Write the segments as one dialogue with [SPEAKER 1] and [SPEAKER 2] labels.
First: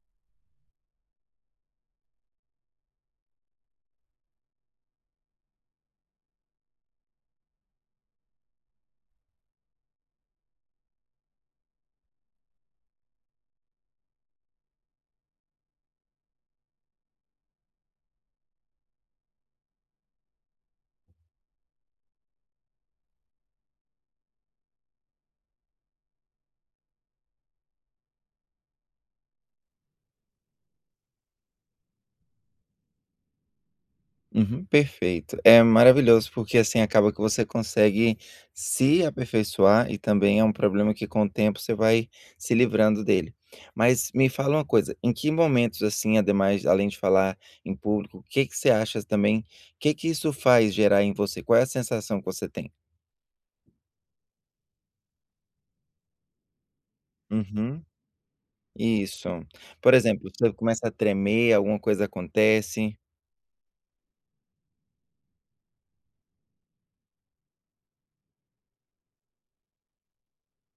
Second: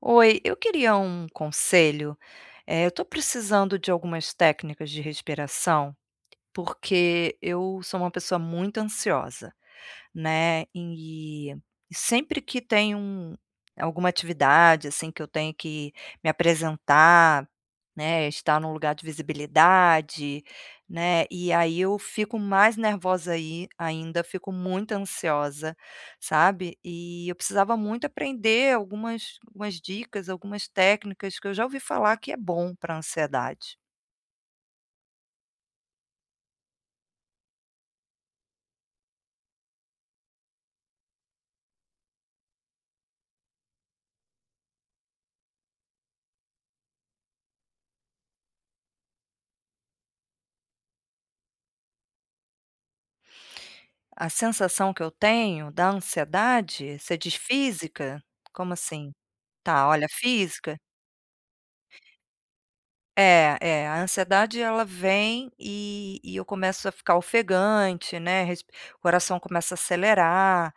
[SPEAKER 1] Oi, eu queria um conselho, eh, eu estou precisando de algumas técnicas de respiração, porque eu sou uma pessoa muito ansiosa, né, e e sempre que tem, hum, alguma atividade assim que eu tenho que me apresentar, né, estar em um lugar de visibilidade, né, e aí eu fico mais nervosa, aí ainda, fico muito ansiosa, sabe. E eu precisava muito aprender algumas algumas dicas, algumas técnicas que eu já ouvi falar que é bom para ansiedade.
[SPEAKER 2] Uhum, perfeito, é maravilhoso, porque, assim, acaba que você consegue se aperfeiçoar e também é um problema que, com o tempo, você vai se livrando dele. Mas me fala uma coisa, em que momentos, assim, ademais além de falar em público, que que você acha também, que que isso faz gerar em você, qual é a sensação que você tem?
[SPEAKER 1] A sensação que eu tenho da ansiedade, você diz
[SPEAKER 2] Uhum,
[SPEAKER 1] física? Como assim?
[SPEAKER 2] isso,
[SPEAKER 1] Tá,
[SPEAKER 2] por
[SPEAKER 1] olha,
[SPEAKER 2] exemplo, você
[SPEAKER 1] física
[SPEAKER 2] começa a tremer, alguma coisa acontece?
[SPEAKER 1] É é a ansiedade, ela vem e e eu começo a ficar ofegante, né, resp coração começa a acelerar,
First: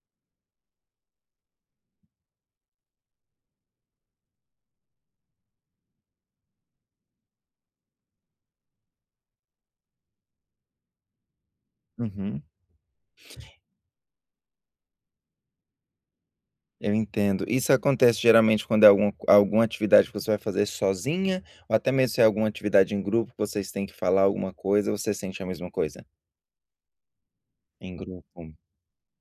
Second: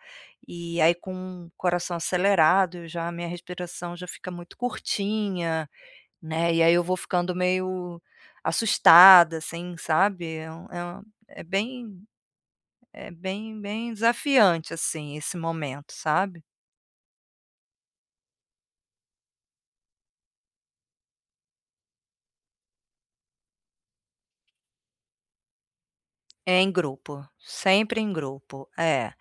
[SPEAKER 1] e aí, com o coração acelerado, eu já a minha respiração já fica muito curtinha, né, e aí eu vou ficando meio assustada, assim, sabe. É um é um, é bem
[SPEAKER 2] Uhum.
[SPEAKER 1] é bem bem desafiante, assim, esse momento, sabe.
[SPEAKER 2] Eu entendo. Isso acontece, geralmente, quando é algum alguma atividade que você vai fazer sozinha, ou até mesmo se é alguma atividade em grupo, vocês têm que falar alguma coisa? Você sente a mesma coisa?
[SPEAKER 1] Em grupo,
[SPEAKER 2] Em
[SPEAKER 1] sempre em
[SPEAKER 2] grupo.
[SPEAKER 1] grupo, é.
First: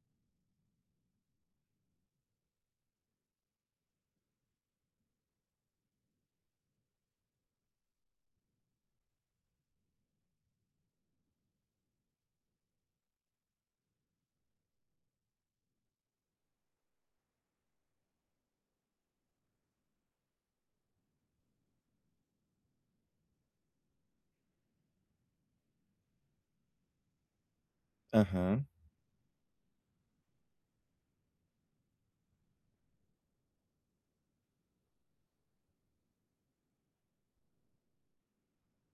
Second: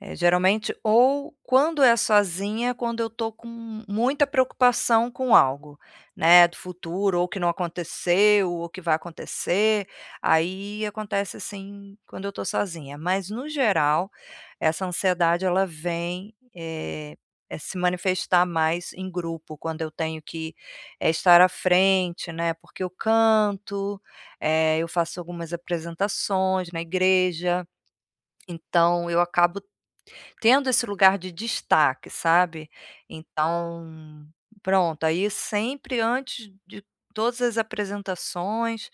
[SPEAKER 1] É, geralmente Ou, quando é sozinha, quando eu tô com muita preocupação com algo, né, do futuro, ou que não aconteceu, ou que vai acontecer, aí acontece assim quando eu estou sozinha. Mas, no geral, essa ansiedade, ela vem, eh, se manifestar mais em grupo, quando eu tenho que, eh, estar à frente, né, porque eu canto, eh, eu faço algumas apresentações na igreja.
[SPEAKER 2] Aham.
[SPEAKER 1] Então, eu acabo tendo esse lugar de destaque, sabe. Então, pronto, aí sempre antes de todas as apresentações,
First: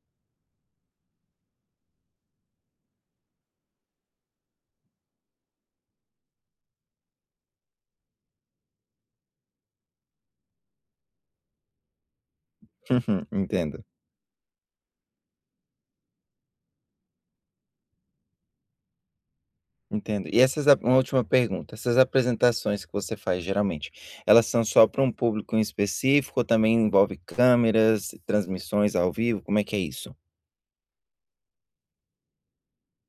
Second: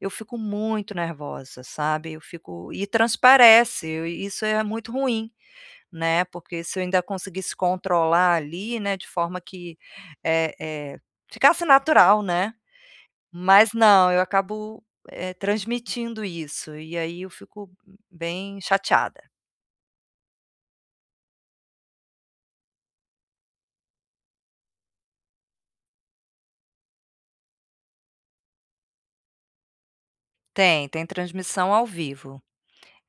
[SPEAKER 1] eu fico muito nervosa, sabe. Eu fico e transparece, isso é muito ruim, né, porque, se eu ainda conseguisse controlar ali, né, de forma que, eh eh, ficasse natural, né.
[SPEAKER 2] Uhum.
[SPEAKER 1] Mas
[SPEAKER 2] Entendo.
[SPEAKER 1] não, eu acabo transmitindo isso, e aí eu fico bem chateada.
[SPEAKER 2] Entendo. E essas uma última pergunta, essas apresentações que você faz geralmente, elas são só para um público em específico ou também envolve câmeras, transmissões ao vivo, como é que é isso?
[SPEAKER 1] Tem, tem transmissão ao vivo.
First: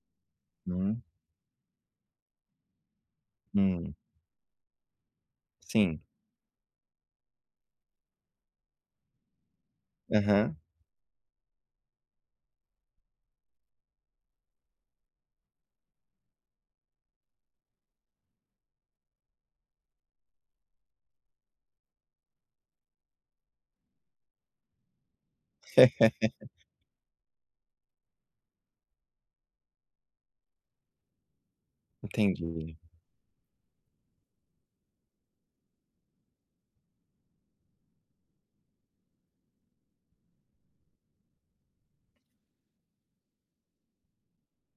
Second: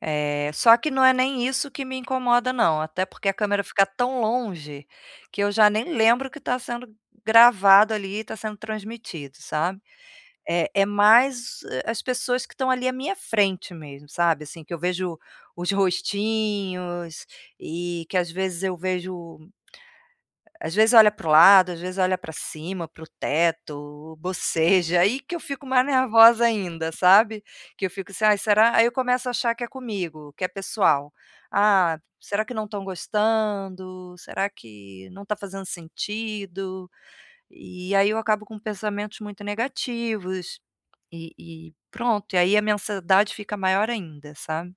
[SPEAKER 1] Eh, só que
[SPEAKER 2] Hum.
[SPEAKER 1] não é nem isso que me incomoda não, até porque a câmera fica
[SPEAKER 2] Hum.
[SPEAKER 1] tão longe, que eu já nem
[SPEAKER 2] Sim.
[SPEAKER 1] lembro o que tá sendo gravado ali e tá sendo transmitido, sabe.
[SPEAKER 2] Aham.
[SPEAKER 1] É, é mais, ah, as pessoas que estão ali à minha frente mesmo, sabe assim que eu vejo os rostinhos, e que às vezes eu vejo às vezes olha para o lado, às vezes olha para cima, para o teto, boceja aí que eu fico mais nervosa ainda, sabe. Que eu fico assim ai será? Aí eu começo a achar que é comigo, que é pessoal. Ah, será que não
[SPEAKER 2] Entendi.
[SPEAKER 1] estão gostando? Será que não está fazendo sentido. E aí eu acabo com pensamentos muito negativos, e-e pronto e aí a minha ansiedade fica maior ainda, sabe.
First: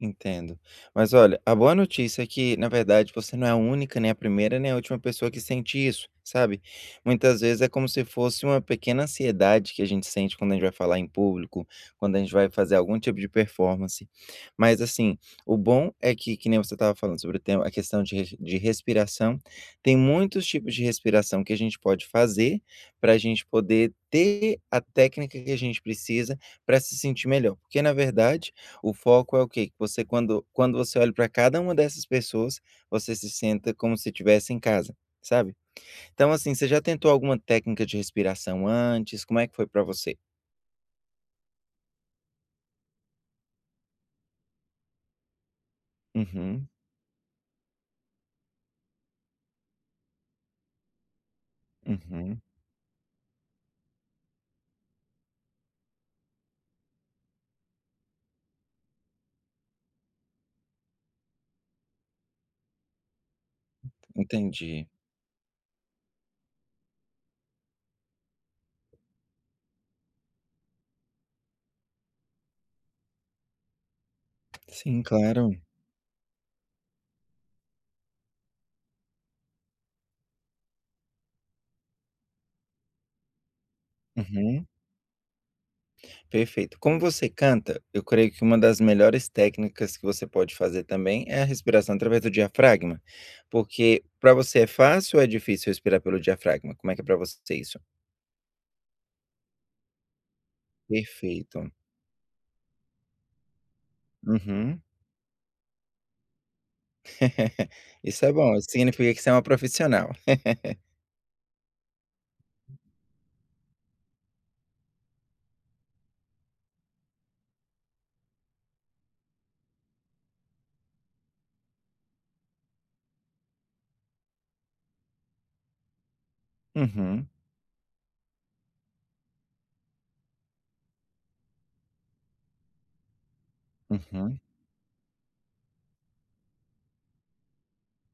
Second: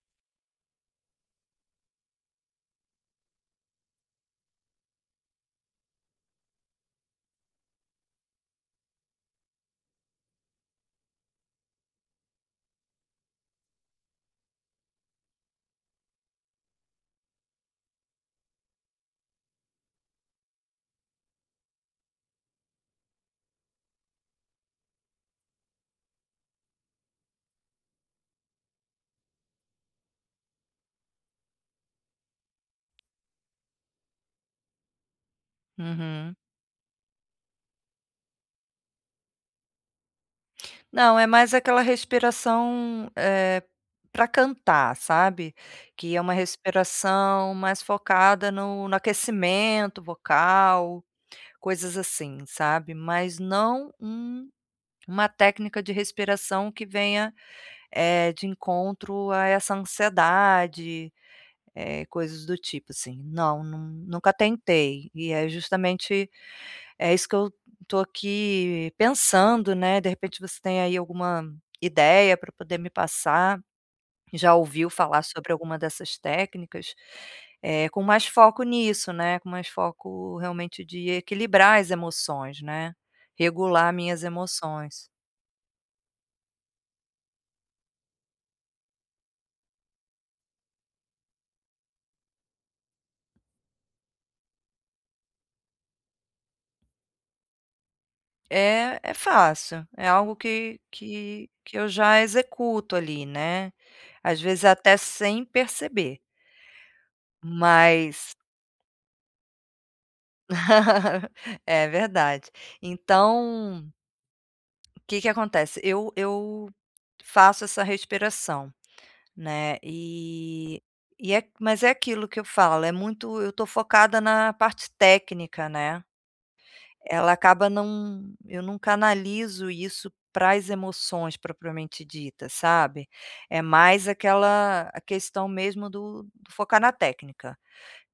[SPEAKER 2] Entendo. Mas olha, a boa notícia é que na verdade você não é a única nem a primeira nem a última pessoa que sente isso, sabe. Muitas vezes é como se fosse uma pequena ansiedade que a gente sente quando a gente vai falar em público, quando a gente vai fazer algum tipo de performance. Mas assim, o bom é que que nem você estava falando sobre o tema, a questão de de respi respiração, tem muitos tipos de respiração que a gente pode fazer, para gente poder ter a técnica que a gente precisa para se sentir melhor porque na verdade o foco é o quê. Que você quando quando você olha para cada uma dessas pessoas, você se senta como se estivesse em casa, sabe. Então,
[SPEAKER 1] Uhum.
[SPEAKER 2] assim, você já tentou alguma técnica de respiração antes, como é que foi para você?
[SPEAKER 1] Não, é mais aquela respiração, eh, pra cantar, sabe, que é uma
[SPEAKER 2] Uhum.
[SPEAKER 1] respiração mais focada no no aquecimento vocal, coisas
[SPEAKER 2] Uhum.
[SPEAKER 1] assim, sabe. Mas não um uma técnica de respiração que venha, eh, de encontro a essa ansiedade, eh, coisas do tipo assim. Não, nu nunca
[SPEAKER 2] Entendi.
[SPEAKER 1] tentei. E é justamente é isso que eu tô aqui pensando, né, de repente você tem aí alguma ideia pra poder me passar, já ouviu
[SPEAKER 2] Sim,
[SPEAKER 1] falar sobre
[SPEAKER 2] claro.
[SPEAKER 1] alguma dessas técnicas, eh, com mais foco nisso, né, com mais foco realmente de equilibrar as emoções, né, regular minhas
[SPEAKER 2] Uhum.
[SPEAKER 1] emoções.
[SPEAKER 2] Perfeito. Como você canta, eu creio que uma das melhores técnicas que você pode fazer também é a respiração através do diafragma. Porque pra você é fácil ou é difícil respirar pelo diafragma? Como é que é pra você isso?
[SPEAKER 1] Eh, é fácil, é algo que que
[SPEAKER 2] Perfeito.
[SPEAKER 1] que eu já executo ali, né, às vezes
[SPEAKER 2] Uhum.
[SPEAKER 1] até sem perceber.
[SPEAKER 2] Isso é
[SPEAKER 1] Mas
[SPEAKER 2] bom, isso significa que você é uma profissional.
[SPEAKER 1] É verdade. Então o que que acontece? Eu eu faço essa respiração, né, e e é mas é aquilo que eu falo, é muito eu tô focada na parte técnica, né.
[SPEAKER 2] Uhum.
[SPEAKER 1] Ela acaba não eu não canalizo isso para as emoções propriamente dita, sabe, é mais
[SPEAKER 2] Uhum.
[SPEAKER 1] aquela a questão mesmo do do focar na técnica.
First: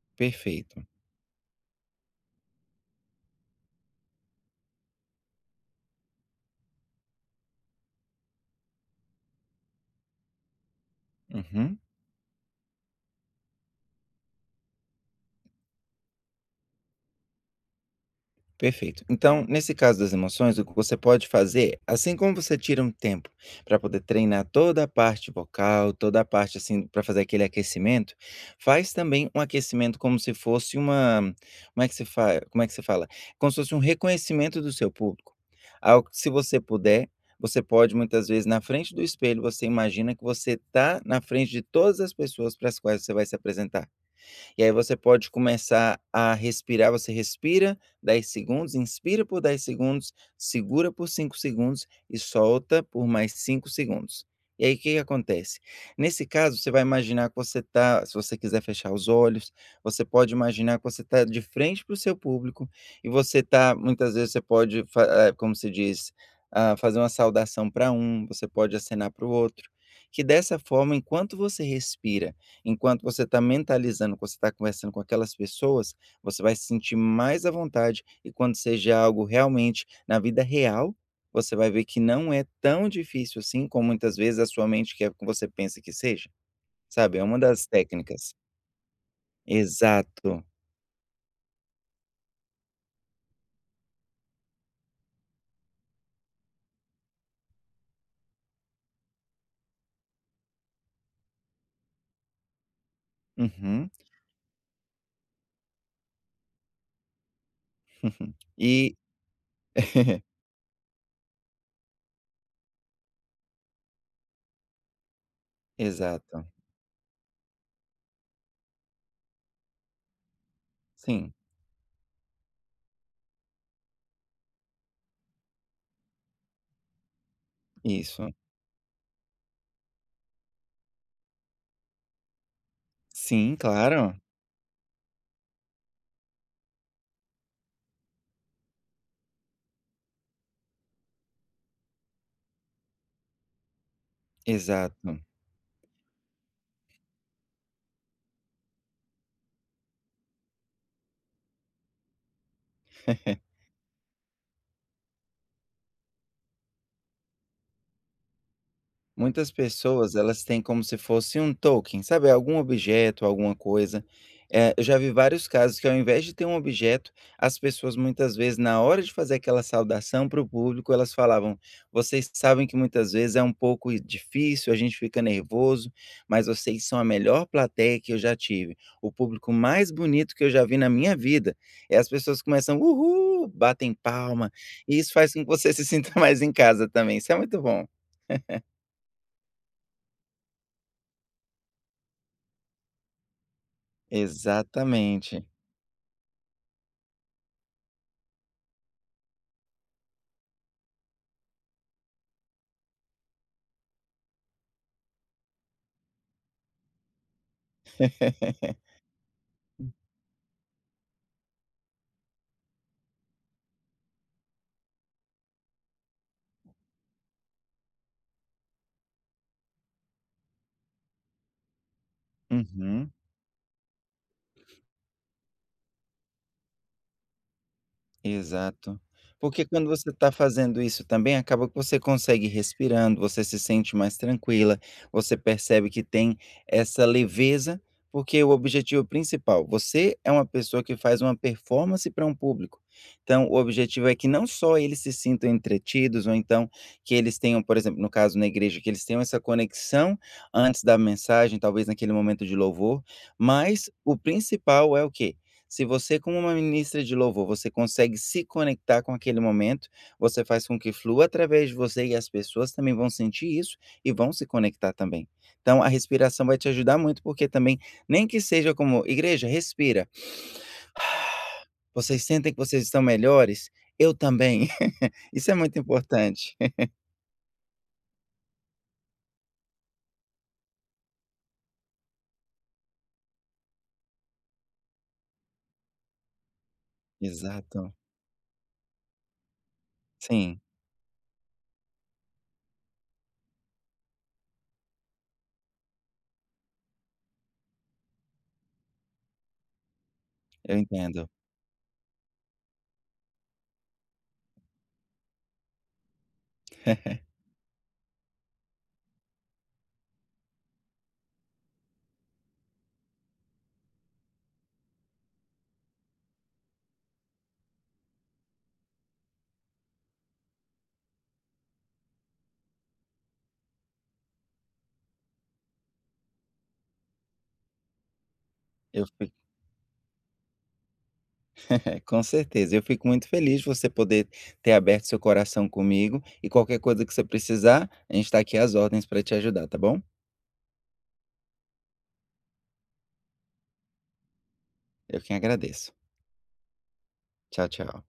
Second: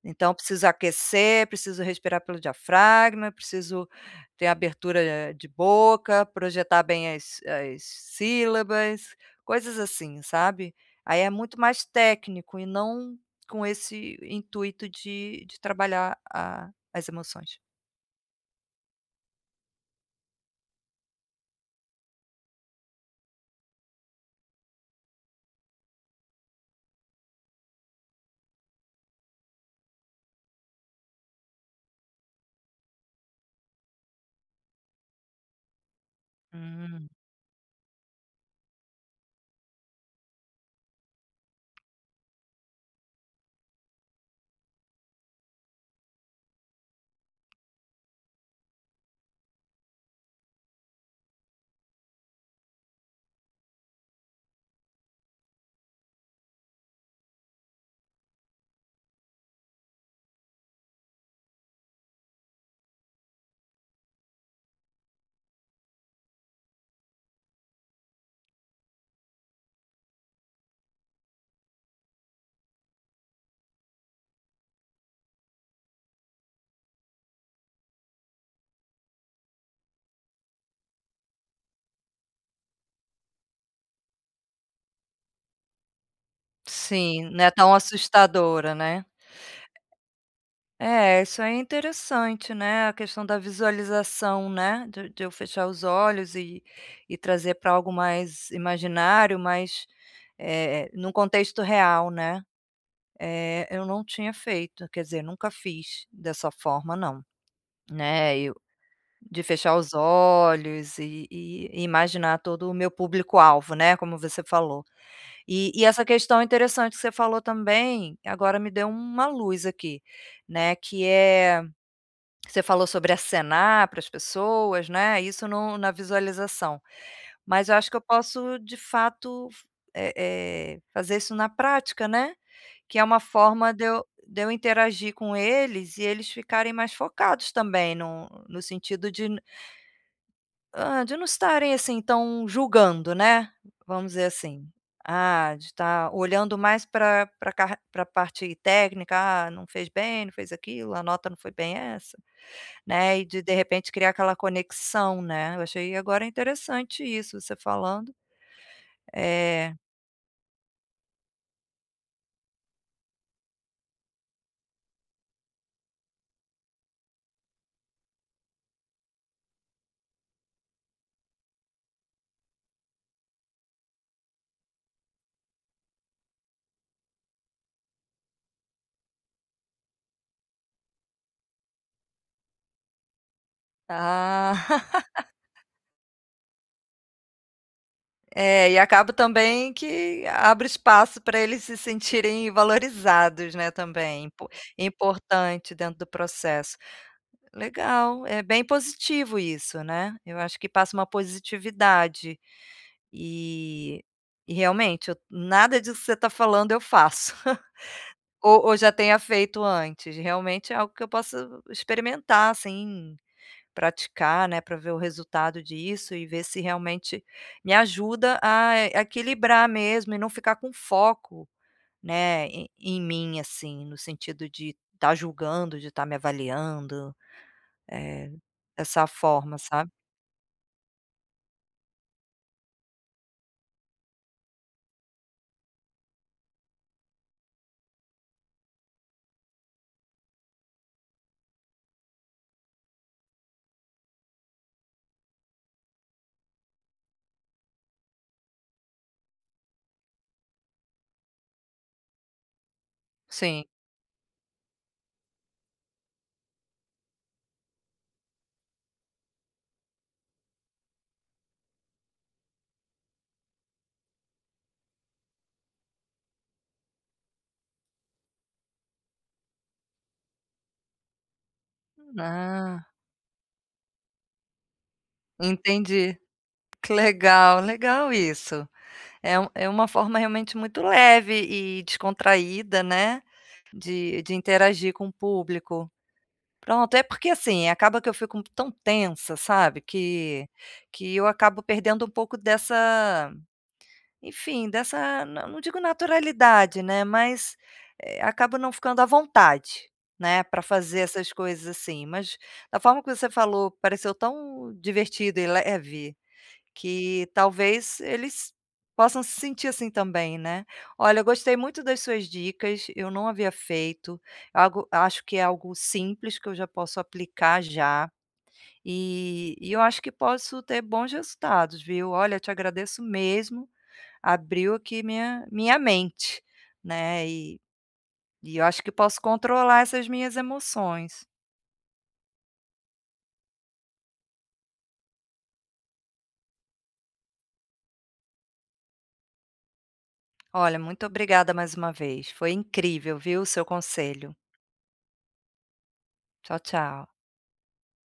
[SPEAKER 1] Então eu preciso
[SPEAKER 2] Perfeito.
[SPEAKER 1] aquecer, preciso respirar pelo diafragma, preciso ter abertura a a de boca, projetar bem as as sílabas, coisas assim, sabe. Aí é muito
[SPEAKER 2] Uhum.
[SPEAKER 1] mais técnico e não com esse intuito de de trabalhar a as emoções.
[SPEAKER 2] Perfeito, então nesse caso das emoções o que você pode fazer, assim como você tira um tempo para poder treinar toda a parte bocal, toda a parte assim para fazer aquele aquecimento, faz também um aquecimento como se fosse uma, como é que se fa como é que se fala, como se fosse um reconhecimento do seu público. Algo que se você
[SPEAKER 1] Hum.
[SPEAKER 2] puder, você pode muitas vezes na frente do espelho você imagina que você está na frente de todas as pessoas para as quais você vai se apresentar. E aí você pode começar a respirar, você respira 10 segundos, inspira por 10 segundos, segura por 5 segundos e solta por mais 5 segundos. E aí que que acontece, nesse caso você vai imaginar que você tá se você quiser fechar os olhos, você pode imaginar que você tá de frente para o seu público, e você tá muitas vezes você pode fa como se diz, ah, fazer uma saudação para um, você pode acenar para o outro, que dessa forma enquanto você respira, enquanto você tá mentalizando, você está conversando com aquelas pessoas, você vai se sentir mais à vontade e quando seja algo realmente na vida real, você vai ver que não é tão difícil assim como muitas vezes a sua mente quer que você pensa que seja, sabe, é
[SPEAKER 1] Sim,
[SPEAKER 2] uma
[SPEAKER 1] não é
[SPEAKER 2] das
[SPEAKER 1] tão
[SPEAKER 2] técnicas.
[SPEAKER 1] assustadora, né.
[SPEAKER 2] Exato.
[SPEAKER 1] É, isso é interessante, né, a questão da visualização né, de de eu fechar os olhos e e trazer para algo mais imaginário, mas, eh, num contexto real, né, eh, eu
[SPEAKER 2] Uhum.
[SPEAKER 1] não tinha feito, quer dizer nunca fiz dessa forma não, né, eu,
[SPEAKER 2] E.
[SPEAKER 1] de fechar os olhos e e imaginar todo o meu público-alvo né como você falou. E e essa questão
[SPEAKER 2] Exato.
[SPEAKER 1] interessante que você falou também, agora me deu uma luz aqui, né, que
[SPEAKER 2] Sim.
[SPEAKER 1] é, você falou sobre acenar para as pessoas, né, isso no na visualização. Mas eu acho que eu
[SPEAKER 2] Isso.
[SPEAKER 1] posso de fato f eh eh fazer isso na prática, né, que é uma
[SPEAKER 2] Sim,
[SPEAKER 1] forma de eu,
[SPEAKER 2] claro.
[SPEAKER 1] de eu interagir com eles e eles ficarem mais focados também no no sentido de hã, de não estarem assim tão julgando, né, vamos dizer assim.
[SPEAKER 2] Exato.
[SPEAKER 1] Ah, de estar olhando mais pra pra carr pra parte técnica, ah não fez bem, não fez aquilo, a nota não foi bem essa, né, e de de repente criar aquela conexão né, eu achei agora interessante isso você falando,
[SPEAKER 2] Muitas
[SPEAKER 1] eh.
[SPEAKER 2] pessoas elas têm como se fosse um token, sabe algum objeto, alguma coisa, eh, eu já vi vários casos que ao invés de ter um objeto, as pessoas muitas vezes na hora de fazer aquela saudação para o público elas falavam: "Vocês sabem que muitas vezes é um pouco difícil, a gente fica nervoso, mas vocês são a melhor plateia que eu já tive, o público mais bonito que eu já vi na minha vida", é as pessoas começam, uhu, batem palma,
[SPEAKER 1] Ah.
[SPEAKER 2] e isso faz com que você se sinta mais em casa também, isso é muito bom.
[SPEAKER 1] É, e acabo também que abre espaço para eles se sentirem valorizados, né, também, impo
[SPEAKER 2] Exatamente.
[SPEAKER 1] importante dentro do processo. Legal, é bem positivo isso né, eu acho que passa uma positividade. E e realmente eu, nada disso que você está falando eu faço, ou ou já tenha feito antes, realmente é algo que eu posso experimentar assim, praticar, né, para ver o resultado disso e ver se realmente me ajuda a equilibrar mesmo e não ficar com foco, né, e em
[SPEAKER 2] Uhum.
[SPEAKER 1] mim assim no sentido de estar julgando, de estar me avaliando, eh,
[SPEAKER 2] Exato,
[SPEAKER 1] dessa forma,
[SPEAKER 2] porque quando
[SPEAKER 1] sabe.
[SPEAKER 2] você está fazendo isso também acaba que você consegue respirando, você se sente mais tranquila, você percebe que tem essa leveza, porque o objetivo principal, você é uma pessoa que faz uma performance para um público. Então o objetivo é que não só eles se sintam entretidos ou então que eles tenham, por exemplo, no caso na igreja que eles tenham essa conexão antes da mensagem talvez naquele momento de louvor,
[SPEAKER 1] Sim.
[SPEAKER 2] mas o principal é o quê, se você como uma ministra de louvor você consegue se conectar com aquele momento, você faz com que flua através de você, e as pessoas também vão sentir isso e vão se conectar também. Então a respiração vai te ajudar muito porque também, nem que seja como igreja respira. Vocês sentem que
[SPEAKER 1] Ah.
[SPEAKER 2] vocês estão melhores, eu também, isso é muito
[SPEAKER 1] Entendi,
[SPEAKER 2] importante.
[SPEAKER 1] que legal, legal isso, é um é uma forma realmente muito leve e descontraída né, de de interagir com o público. Pronto é porque assim
[SPEAKER 2] Exato.
[SPEAKER 1] acaba que eu fico tão tensa sabe que
[SPEAKER 2] Sim.
[SPEAKER 1] que eu acabo perdendo um pouco dessa, enfim dessa, não digo naturalidade né mas, eh, acabo não ficando à vontade, né para
[SPEAKER 2] Eu
[SPEAKER 1] fazer
[SPEAKER 2] entendo.
[SPEAKER 1] essas coisas assim mas, da forma que você falou pareceu tão divertida e leve, que talvez eles possam se sentir assim também, né. Olha eu gostei muito das suas dicas, eu não havia feito, algo acho que é algo simples que eu já posso aplicar já, e e eu acho que posso ter bons resultados viu, olha eu te agradeço mesmo, abriu aqui minha minha mente, né e e eu acho que
[SPEAKER 2] Eu
[SPEAKER 1] posso
[SPEAKER 2] fico.
[SPEAKER 1] controlar essas minhas emoções.
[SPEAKER 2] Com certeza, eu fico muito feliz de você poder ter aberto seu coração comigo, e qualquer coisa que você precisar, a gente tá aqui às ordens para te ajudar, tá bom.
[SPEAKER 1] Olha, muito obrigada mais uma vez, foi incrível viu o seu conselho.
[SPEAKER 2] Eu quem agradeço.
[SPEAKER 1] Tchau, tchau.
[SPEAKER 2] Tchau, tchau.